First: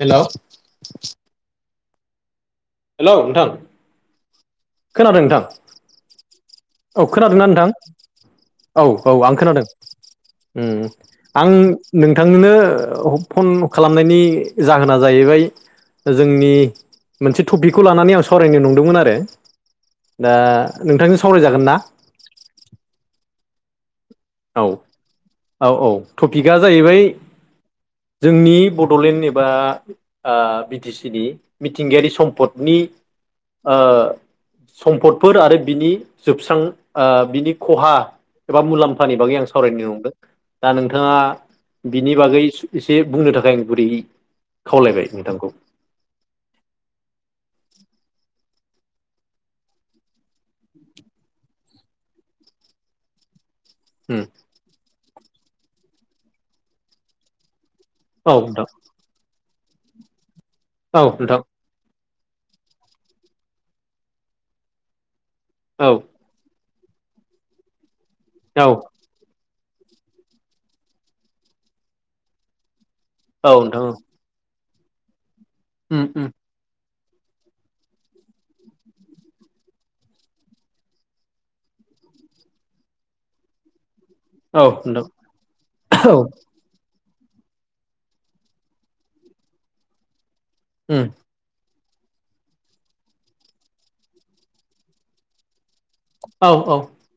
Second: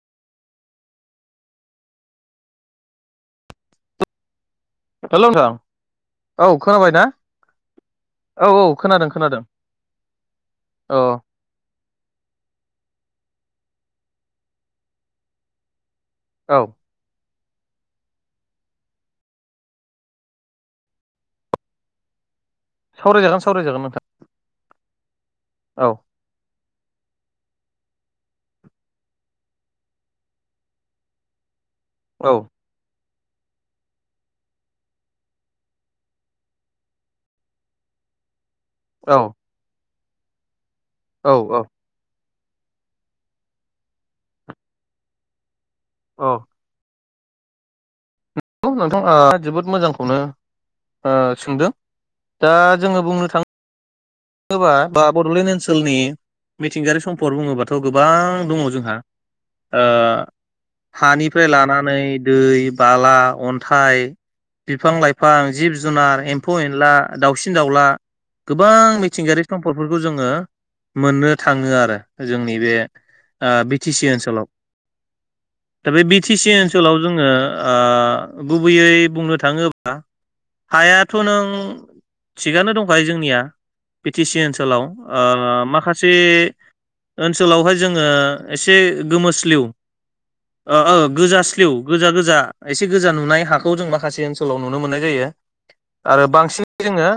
हेल' hello नोंथां खोनादों नोंथां औ खोनाबाय ना औ खोनादोंना नोंथां औ औ आं खोनादों। उम औ आं नोंथांनोनो फन खालामनायनि जाहोना जाहैबाय जोंनि औ मोनसे टपिकखौ लानानै आं सावरायनो नंदोंमोन आरो दा नोंथांजों सावरायजागोनना सावराय जागोन सावराय जागोन नोंथां। औ औ औ टपिका जाहैबाय जोंनि बड'लेण्ड एबा बि टि सि नि मिथिंगायारि औ औ सम्पदनि ओ सम्फदफोर आरो बिनि जोबस्रां ओ बिनि खहा एबा मुलाम फानि बागै आं औ सावरायनो नंदों दा नोंथाङा औ औ बिनि बागै इस एसे बुंनो थाखाय आं गुरैयै खावलायबाय नोंथांखौ अ नंगौ नोंथां ओ जोबोद मोजांखौनो ओ सोंदों दा जोङो बुंनो थाङो ओम बा बा बड'लेण्ड ओनसोलनि मिथिंगायारि सम्पद बुङोबाथ' गोबां औ दङ नोंथां जोंहा ओ औ नोंथां हानिफ्राय लानानै दै बाला अन्थाइ बिफां लाइफां जिब औ जुनार एम एम्फौ एनला दाउसिन दाउला औ गोबां मि थिंगायारि सम्पदफोरखौ जोङो मोननो थाङो आरो जोंनि बे आ औ बि नोंथां टि औ सि ओनसोलाव दा बे उम बि उम टि सि ओनसोलाव जोङो ओ गुबैयै बुंनो थाङोब्ला हायाथ' नों थिगानो दंखायो जोंनिया बि टि सि औ ओनसोलाव नोंथां ओ माखासे औ ओनसोलावहाय जोङो एसे गोमोस्लिउ ओ उम गोजास्ल स्लिउ गोजा गोजा एसे गोजा नुनाय हाखौ जों माखासे ओनसोलाव नुनो मोननाय जायो। आरो औ औ बांसिनै जोङो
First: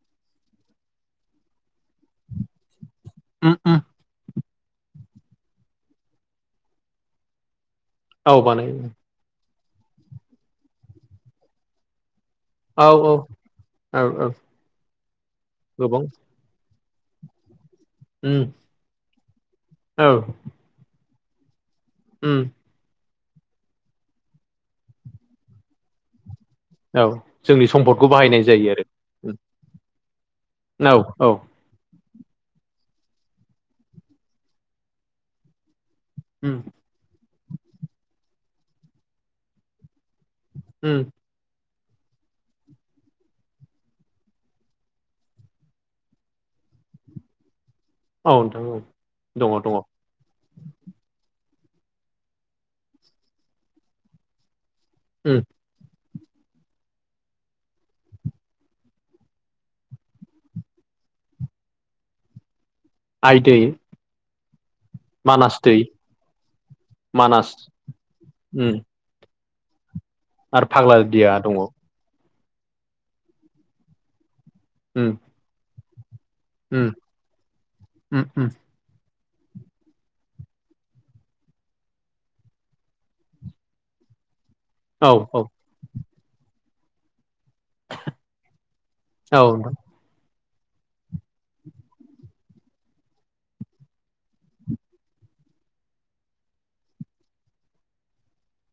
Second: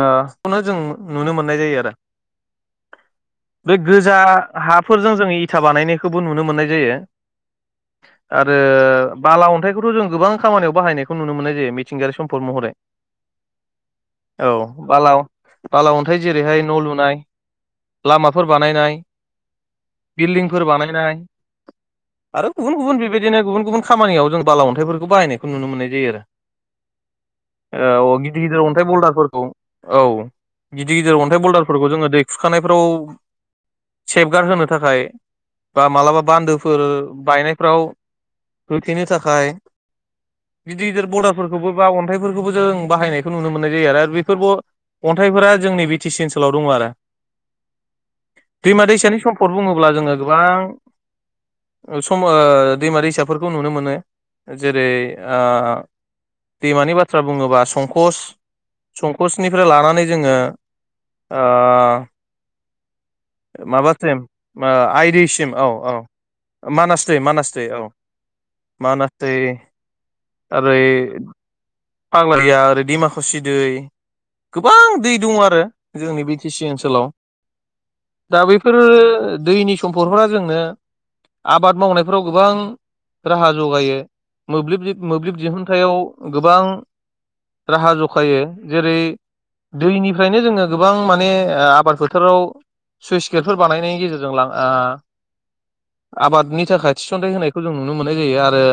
खौनो जों नुनो मोननाय जायो आरो उम बे उम गोज जा हाफोरजों जोङो इथा बानायनायखौबो नुनो मोननाय जायो। औ आरो बानायो बाला अन्थाइखौथ' जों गोबां खामानियाव बाहायनायखौ नुनो मोननाय जायो। मिथिंगारि सम्पद महरै औ औ औ बाला बाला गोबां अन्थाइ जेरैहाय न' लुनाय उम लामाफोर बानायनाय औ बिल्डिंफोर बानायनाय उम आरो गुबु बुन बेबायदिनो गुबुन गुबुन खामानियाव जों बाला अन्थाइफोरखौ बाहायनायखौ नुनो मोननाय जायो आरो। औ जोंनि सम्पदखौ औ बाहायनाय गिदिर गिदिर जायो आरो अन्थाइ बल्दारफोरखौ औ उम औ गिदिर गिदिर औ अन्थाइ बल्दार फोरखौ जोङो दैखुरखानायफ्राव सेफगार्ड होनो थाखाय बा मालाबा उम बान्दोफोर बायनायफ्राव होथेनो थाखाय गिदिर उम गिदिर बरदारफोरखौबो बा अन्थाइफोरखौबो जों बाहायनायखौ नुनो मोननाय जायो आरो बेफोरबो अन्थाइफोरा जोंनि बि टि सि ओनसोलाव दङ आरो औ नोंथां औ दैमा दैसानि दङ सम्पद दङ बुङोब्ला जोङो गोबां समो ओ दैमा दैसाफोरखौ नुनो मोनो जेरै उम ओ दैमानि बाथ्रा बुङोबा संकस संकस निफ्राय लानानै जोङो ओ आइ दै माबा सेम ओ आय दिसिम मानास औ दै औ मानास दै मानास दै औ उम मानास दै आरो ओरै फाग्ला दिया दङ फाग्लादिया ओरै दिमकुसि दै गोबां उम दै दङ आरो जोंनि बि टि सि उम ओनसोलाव उम दा उम बेफोर बेफोरो दैनि सम्फदफोरा जोंनो आबाद मावनायफ्राव गोबां राहा जगायो। मोब्लिब औ औ मोब्लिब दिहुनथायाव गोबां राहा जखायो जेरै औ दैनिफ्रायनो जोङो गोबां माने ओ आबाद फोथाराव सुइस गेटफोर बानायनायनि गेजेरजों लां ओ आबादनि थाखाय थिसनथाइ होनायखौ जों नुनो मोननाय जायो आरो।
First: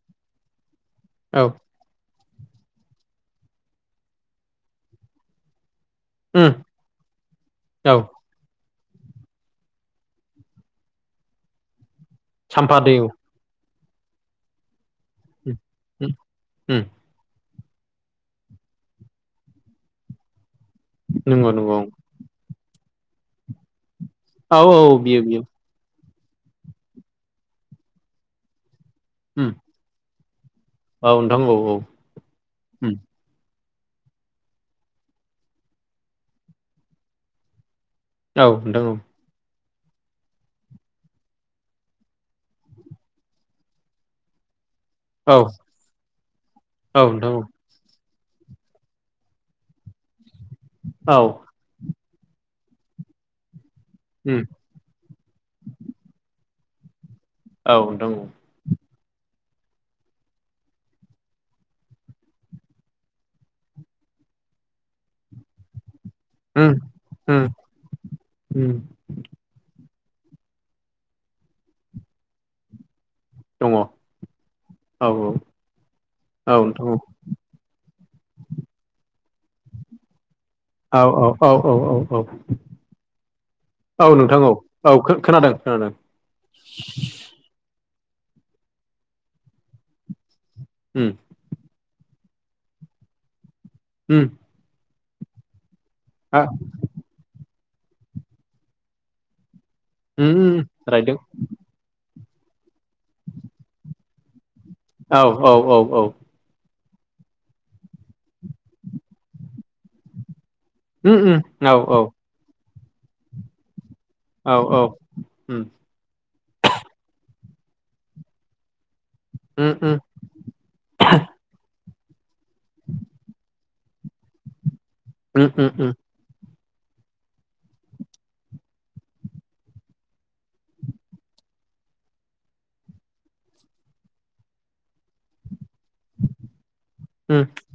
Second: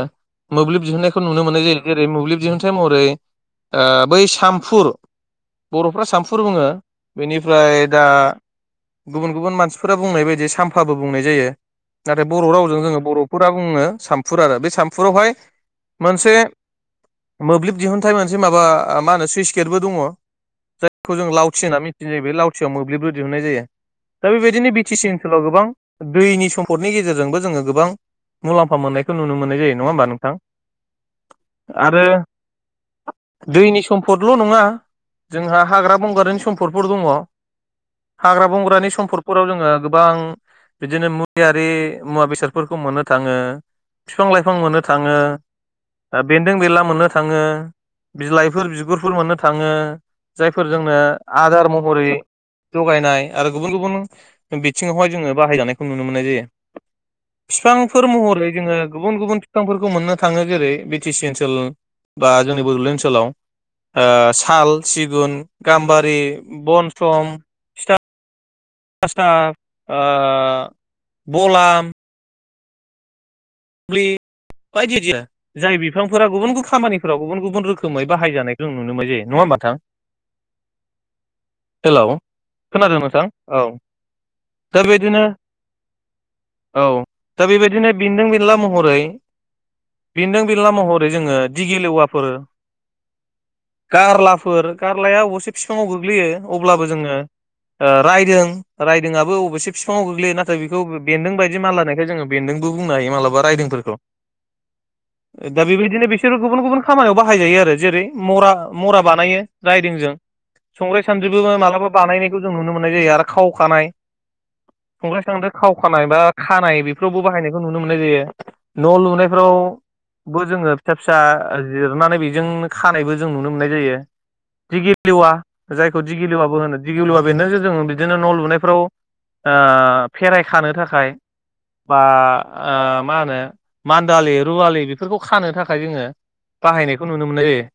मोब्लिब दिहुनन्नायखौ औ नुनो मोननाय जायो जेरै मोब्लिब दिहुनथाइ महरै ओ बै सामफुर बर'फ्रा सामफुर उम बुङो बेनिफ्राय औ दा गुबुन गुबुन मानसिफोरा बुंनाय बायदि सामफाबो बुंनाय जायो नाथाय बर' रावजों साम्फा दै जोङो औ बर' सामफुरा बुङो सामफुर आरो बे सामफुरावहाय ओम मोनसे ओम मोब्लिब दिहुनथाइ मोनसे माबा मा होनो सुइस गेटबो दङ जायखौ जों नंगौ लावथि नंगौ होनना मिथि जे बे लावथियाव मोब्लिबबो दिहुननाय जायो दा औ बेबायदिनो औ बि टि सि बियो बियो ओनसोलाव गोबां दैनि समपदनि गेजेरजोंबो जोङो गोबां मुलामफा मोननायखौ नुनो उम मोननाय जायो नङा होमबा नोंथां? औ नोंथां औ औ आरो उम दैनि समफदल' नङा जोंहा हाग्रा बंग्रानि समपदफोर दङ। औ हाग्रा नोंथां बंग्रानि औ समपद फोराव जोङो गोबां बिदिनो मुुलियारि मुवा बेसादफोरखौ मोननो थाङो बिफां लाइफां मोननो थाङो औ ओ बेनदों बेनला औ मोननो नोंथां थाङो बिलाइफोर बिगुरफोर मोननो थाङो जायफोर जोंनो औ औ आदार महरै जगायनाय आरो गुबुन उम गुबुन बिथिङावहाय जोङो बाहायजानायखौ नुनो मोननाय जायो। औ बिफांफोर नोंथां औ महरै जोङो गुबुन गुबुन बिफांफोरखौ मोननो थाङो जेरै बि टि सि ओनसोल बा जोंनि बड'लेण्ड ओनसोलाव ओ‌ साल सिगुन गाम्बारि ओम बनसम ओम थिथा ओम [unintelligible] ओ बलाम दङ औ ख्लि बायदि औ बायदि आरो जाय बिफांफोरा गुबुन औ गुबुन नोंथां औ खामानिफोराव गुबुन गुब रोखोम खोमै बाहाय जानायखौ नों नुनो मोनाय जायो नङा होमबा थां? औ औ औ औ औ औ खोनादों नोंथां औ नोंथां औ दा औ बेदिनो खोनादों खोनादों। औ दा बेबायदिनो बेनदों बेनला महरै बेनदों बेनला उम महरै जोङो दिगि लेवाफोर उम गारलाफोर गारलाया अबयसे बिफाङाव गोग्लैयो आ अब्लाबो जोङो ओ रायदों रायदोंयाबो अबयसे बिफाङाव गोग्लैयो नाथाय उम बेखौ रायदों बेनदों बायदि मानलानायखाय जोङो बेनदोंबो बुंनो हायो मालाबा रायदोंफोरखौ औ दा औ औ बेबायदिनो बिसोर गुबुन गुबुन खामानियाव बाहायजायो आरो जेरै मरा मरा बानायो राइदोंजों संग्राय उम उम सानद्रिबो औ मालाबा औ बानायनाय जों नुनो मोननाय जायो आरो खाव खानाय औ औ संग्राय सानद्रि उम खाव खानाय बा खानाय बेफोरावबो बाहायनायखौ नुनो मोननाय जायो न' लुनायफ्राव उम उम बो जोङो फिसा फिसा जिरनानै बेजोंनो खानायबो जों नुनो मोननाय जायो दिगि गिवा उम उम उम जायखौ दिगिलिवाबो होनो दिगिलुवा बेनदोंजों जोङो बिदिनो न' लुनायफ्राव ओ फेराय खानो थाखाय बा ओ मा होनो मानदालि रुवालि बेफोरखौ खानो थाखाय जोङो बाहायनायखौ नुनो उम मोननाय जायो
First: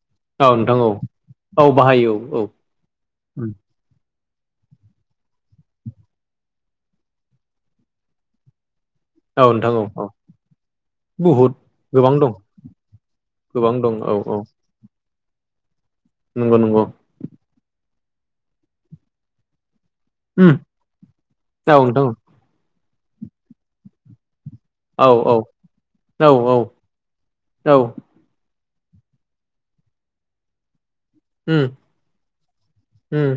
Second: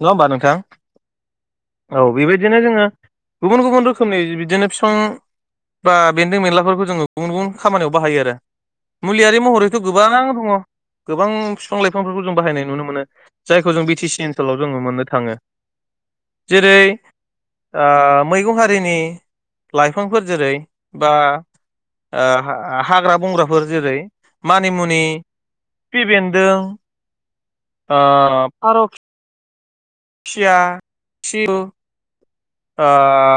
नङा होमबा औ नोंथां औ औ बेबायदिनो जोङो उम गुबुन गुबुन रोखोमनि बिदिनो फिफां बा बेनदों बेनलाफोरखौ जोङो गुबुन गुबुन खामानियाव बाहायो आरो मुलि औ नोंथां महरैथ' औ गोबां औ दङ गोबां बुहुद बिफां गोबां लाइफांफोरखौ दं जों बाहायनाय नुनो मोनो जायखौ गोबां जों दं बि टि औ सि औ ओनसोलाव जोङो मोननो थाङो नंगौ जेरै नंगौ ओ मैगं हारिनि लाइफांफोर जेरै उम बा औ नोंथां ओ हाग्रा बंग्राफोर जेरै मानिमुनि औ खिफि औ बेन्दों औ फार' सिया सिुब्रु उम ओ उम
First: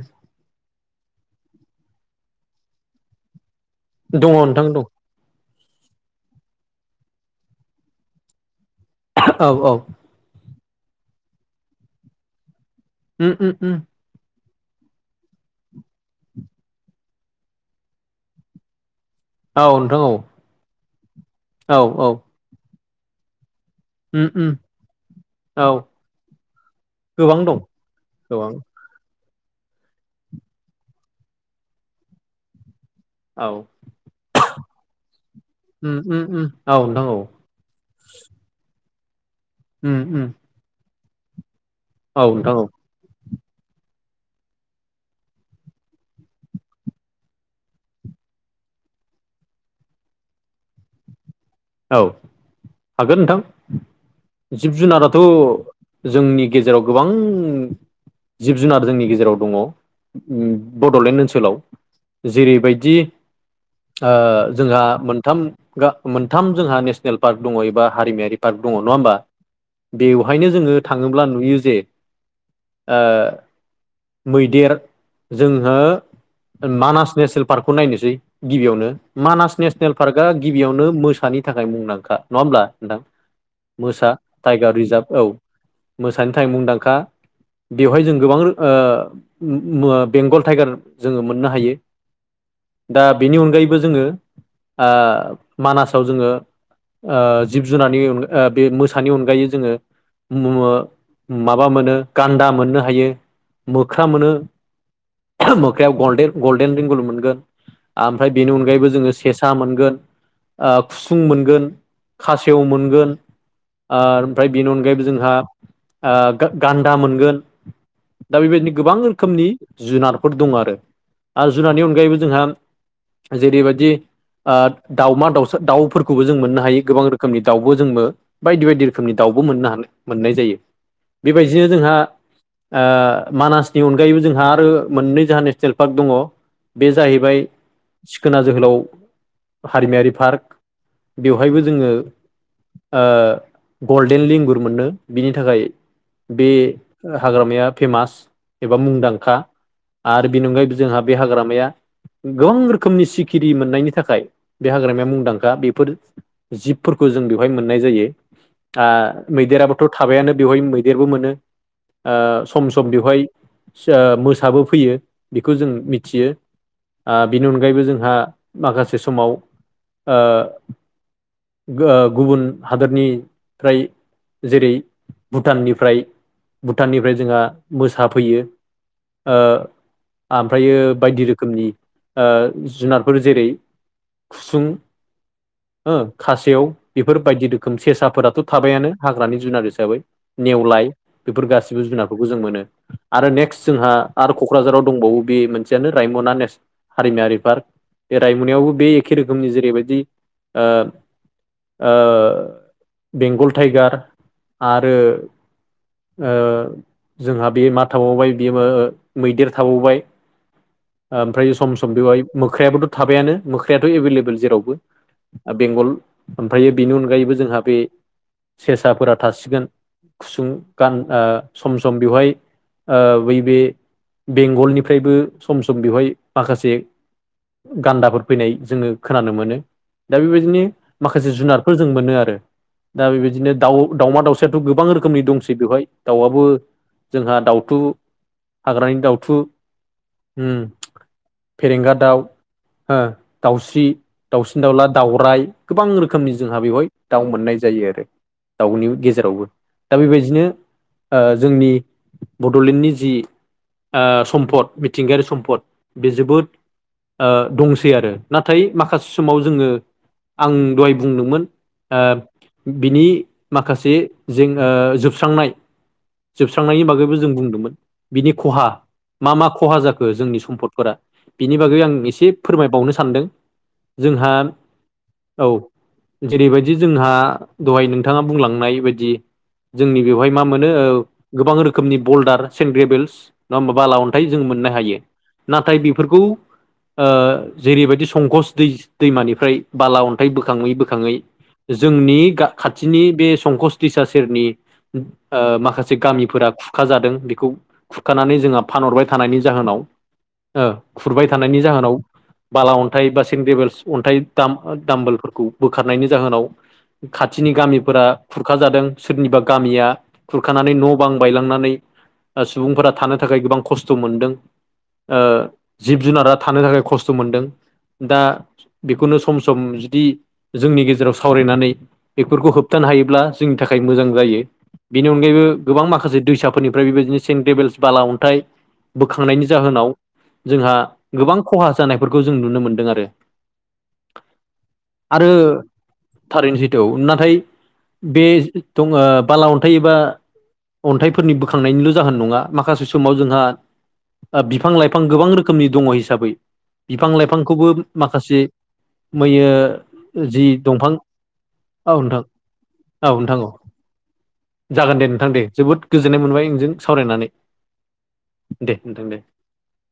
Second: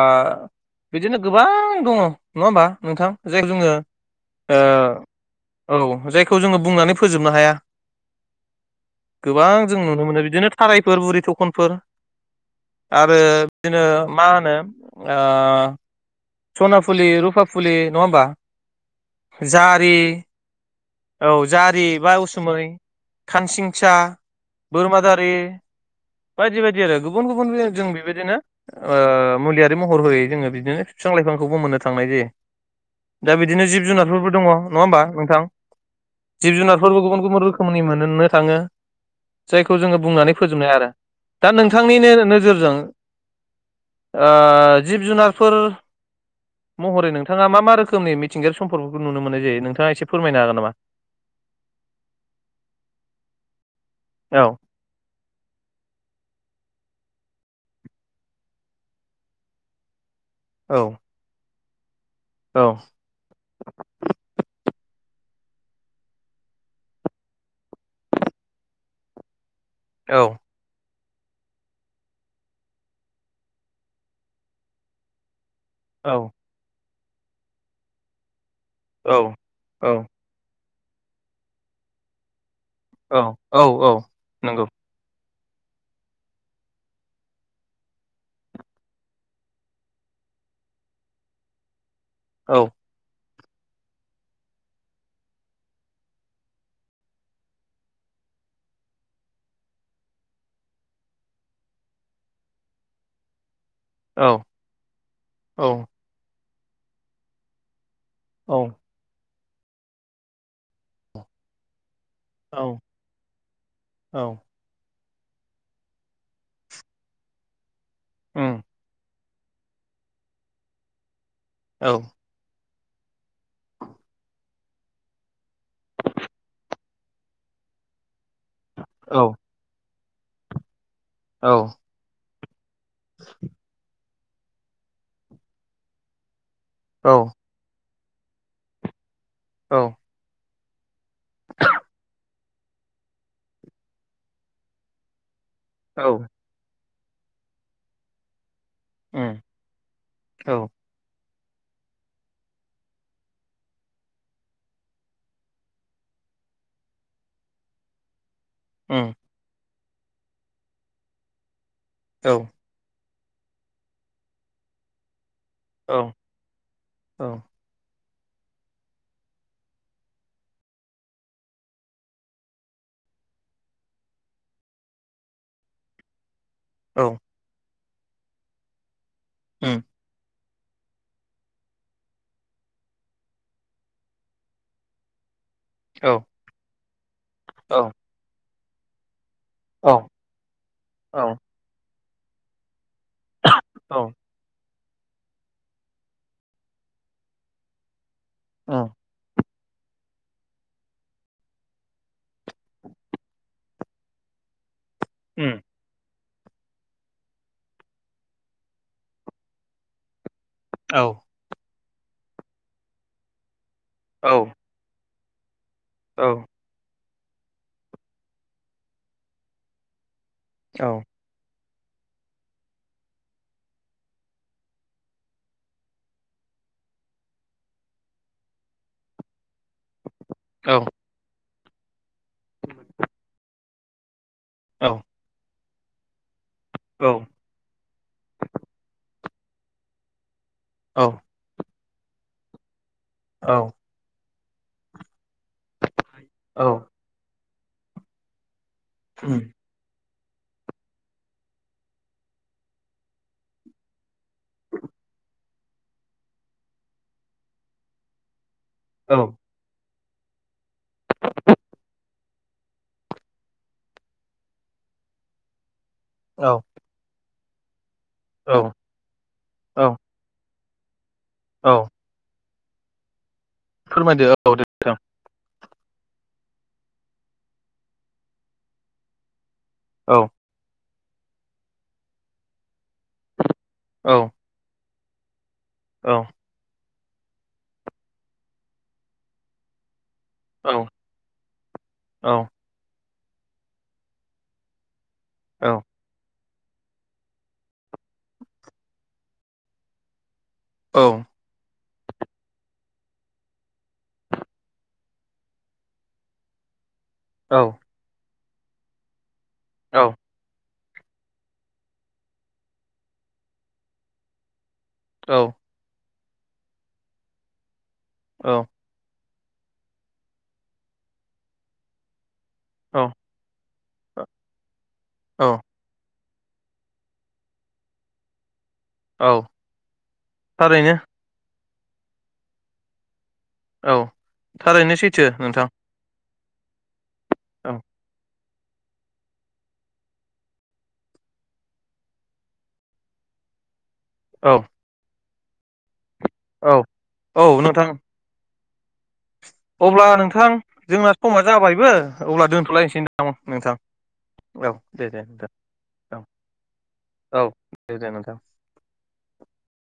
बिदिनो गोबां दङ नङा ओमबा नोंथां जायखौ जोङो दङ ओ नोंथां दं औ जायखौ जोङो बुंनानै फोजोबनो हाया औ गोबां औ जों नुनो मोनो बिदिनो थाराइफोर बुरि थखनफोर आरो उम उम उम बिदिनो मा होनो ओ सना फुलि रुपा फुलि नङा ओमबा औ जारि नोंथां औ औ जारि बा उसुमै खानसिंसा उम उम बोरमादारि औ बायदि बायदि आरो गुबुन गोबां गुबुन दं जों बेबायदिनो गोबां ओ मुलियारि महर होयै जोङो बिदिनो बिफां लाइफांखौबो मोननो थांनाय जायो दा औ बिदिनो जिब जुनारफोरबो दङ नङा ओमबा नोंथां उम उम उम जिब औ जुनारफोरबो नोंथां औ गुबुन गुबुन रो खामानि मोननोनो थाङो जायखौ उम जोङो उम बुंनानै फोजोबनो हाया आरो दा नोंथांनिनो औ नोंथां औ नोजोरजों ओ जिब जुनारफोर महरै नोंथाङा मा मा रोखोमनि मिथिंयारि सम्पफोरखौ नुनो मोननाय जायो नोंथाङा एसे फोरमायनो हागोन नामा औ हागोन नोंथां औ जिब जुनाराथ' जोंनि गेजेराव गोबां जिब जुनार जोंनि गेजेराव दङ उम औ बड'लेण्ड ओनसोलाव औ जेरैबायदि ओ जोंहा मोनथाम गा मोन थाम जोंहा नेसनेल पार्क दङ एबा हारिमायारि पार्क दङ नङा ओमबा बेवहायनो जोङो थाङोब्ला नुयो जे ओ मैदेर जोंहो औ मानास नेसनेल पार्कखौ नायनोसै गिबियावनो औ मानास नेसनेल पार्क का गिबियावनो मोसानि थाखाय मुंदांखा नङा होमब्ला नोंथां औ औ औ मोसा नंगौ टाइगार रिजार्भ औ मोसानि थाखाय मुंदांखा बेवहाय जों गोबां ओ बेंगल टाइगार जोङो मोननो हायो औ दा बेनि अनगायैबो जोङो ओ मानासाव जोङो ओ जिब जुनारनि बे मोसानि अनगायै जोङो माबा मोनो गान्दा मोननो हायो मोख्रा औ मोनो मोख्रायाव गल्डेन गल्डेन बेंगल मोनगोन आमफ्राय बेनि औ अनगायैबो जोङो सेसा मोनगोन ओ खुसुं मोनगोन खासेव औ मोनगोन आरो औ ओ ओमफ्राय बेनि अनगायैबो जोंहा ओ गान्दा मोनगोन दा उम बेबायदिनो गोबां रोखोमनि जुनारफोर दं आरो आरो जुनारनि औ अनगायैबो जोंहा जेरैबायदि दाउमा दाउ दाउफोरखौबो जों मोननो हायो गोबां रोखोमनि दाउबो जोंबो बायदि बायदि रोखोमनि औ दाउबो मोननो हानाय मोननाय जायो औ बेबायदिनो जोंहा ओ मानासनि अन अनगायैबो जोंहा आरो मोननै जोंहा नेसनेल पार्क दङ बे औ जाहैबाय सिखोना जोहोलाव औ हारिमायारि पार्क बेवहायबो जोङो ओ गल्डेन लेंगुर मोनो बिनि थाखाय औ बे हाग्रामाया फेमास एबा मुंदांखा उम आरो बेनि औ अनगायैबो जोंहा बे हाग्रामाया गोबां रोखोमनि सिखिरि मोननायनि थाखाय बे हाग्रामाया मुंदां खा बेफोर जिबफोरखौ जों बेवहाय मोननाय जायो उम मैदेराबोथ थाबायानो बेवहाय मैदेरबो मोनो ओ औ सम सम बेवहाय ओ मोसाबो फैयो बेखौ जों औ मिथियो ओ औ बिनि अन गायैबो जोंहा माखासे समाव ओ ओ गुबुन हादोरनिफ्राय जेरै भुटाननिफ्राय औ भुटाननिफ्राय जोंहा मोसा फैयो ओ उम ओमफ्रायो बायदि रोखोमनि ओ जुनारफोर जेरै खुसुं हो औ खासेव बेफोर बायदि रोखोम औ सेसाफोराथ थाबायानो हाग्रानि जुनार औ हिसाबै नेवलाय उम बेफोर गासैबो जुनारफोरखौ जों मोनो आरो नेक्स जोंहा उम औ आरो कक क्राझाराव दंबावो बे मोनसेयानो रायमना नेस हारिमायारि पार्क बे रायमनायावबो औ बे एखे रोखोमनि जेरैबायदि ओ बेंगल टाइगार आरो उम ओ जोंहा बे मा थाबावबाय बे ओ मैदेर थाबावबाय औ ओमफ्राय सम सम बेवहाय मोख्रायाबोथ थाबायानो मोख्रायाथ एभेलेबेल जेरावबो बेंगल औ ओमफायो बेनि अनगायैबो जोंहा बे सेसाफोरा थासिगोन खुसुं औ गान ओ सम सम बेवहाय ओ बैबे बेंगलनिफ्रायबो सम सम बेवहाय माखासे गान्दाफोर फैनाय जोङो खोनानो मोनो दा बेबायदिनो औ माखासे जुनारफोर जों मोनो आरो दा बेबायदिनो दाउ दाउमा दाउसा याथ गोबां औ रोखोमनि दंसै बेवहाय दाउआबो जोंहा दाउथु हाग्रानि दाउथु उम औ फेरेंगा दाउ हो औ दाउस्रि दावला दाउराइ गोबां रोखोमनि जोंहा बेवहाय दाउ मोननाय जायो आरो दाउनि गेजेरावबो दा बेबायदिनो ओ जोंनि बड'लेण्डनि जि ओ सम्पद मिथिंगायारि सम्पद बे जोबोद ओ दंसै आरो नाथाय माखा औ समाव जोङो आं दहाय बुंदोंमोन ओ बिनि माखासे जें ओ जोबस्रांनाय जोबस्रांनायनि बागैबो जों बुंदोंमोन बिनि खहा औ मा मा खहा औ जाखो जोंनि सम्पद फोरा बिनि बागै औ आं एसे फोरमायबावनो सानदों फोरमायदो जोंहा औ दे नोंथां औ जेरैबायदि जोंहा दहाय नोंथाङा बुंलांनाय बायदि जोंनि औ बेवहाय मा मोनो गोबां रोखोमनि बल्डार सेन्ट ग्रेभेल्स नङा होमा बाला औ अन्थाइ जों मोननो हायो नाथाय औ बेफोरखौ ओ जेरैबायदि संकस दै दैमानिफ्राय बाला अन्थाइ औ बोखाङै बोखाङै जोंनि गा खाथिनि बे संकस दैसा सेरनि ओ औ माखासे गामिफोरा खु रखाजादों बेखौ खुरखानानै जोंहा फानहरबाय थानायनि जाहोनाव ओ खुरबाय थानायनि जाहोनाव बाला अन्थाइ बा सेंग्रेबेल्स अन्थाइ दाम दामबोलफोरखौ बोखारनायनि जाहोनाव खाथिनि गामिफोरा खुरखाजादों सोरनिबा गामिया खुरखानानै न' गोबां बायलांनानै सुबुंफोरा थानो थाखाय गोबां खस्थ' मोनदों ओ जिब जुनारा थानो थाखाय खस्थ' मोनदों दा औ बेखौनो सम सम जुदि जोंनि गेजेराव सावरायनानै बेफोरखौ होब थानो हायोब्ला जोंनि थाखाय मोजां जायो बेनि अनगायैबो औ गोबां माखासे दैसा फोरनिफ्राय बेबायदिनो सेन् टेबोल्स बाला अन्थाइ औ बोखांनायनि जाहोनाव जोंहा थारैनो गोबां खहा जानायफोरखौ जों नुनो मोनदों आरो औ थारैनो सैथो आरो नोंथां थारैनो सैथो नाथाय औ बे दङ बाला अन्थाइ एबा अन्थाइफोरनि बोखांनायनिल' जाहोन नङा माखासे समाव जोंहा ओ औ बिफां लाइफां गोबां रोखोमनि दङ हिसाबै औ बिफां औ लाइफांखौबो नोंथां माखासे अब्ला मैयो जि नोंथां दंफां जोंना समा जाबायबो औ नोंथां अब्ला दोनथ'लायनोसै औ नोंथां औ जागोन दे नोंथां दे जोबोद गोजोननाय मोनबाय नोंजों सावरायनानै औ औ दे जागोन नोंथां दे नोंथां दे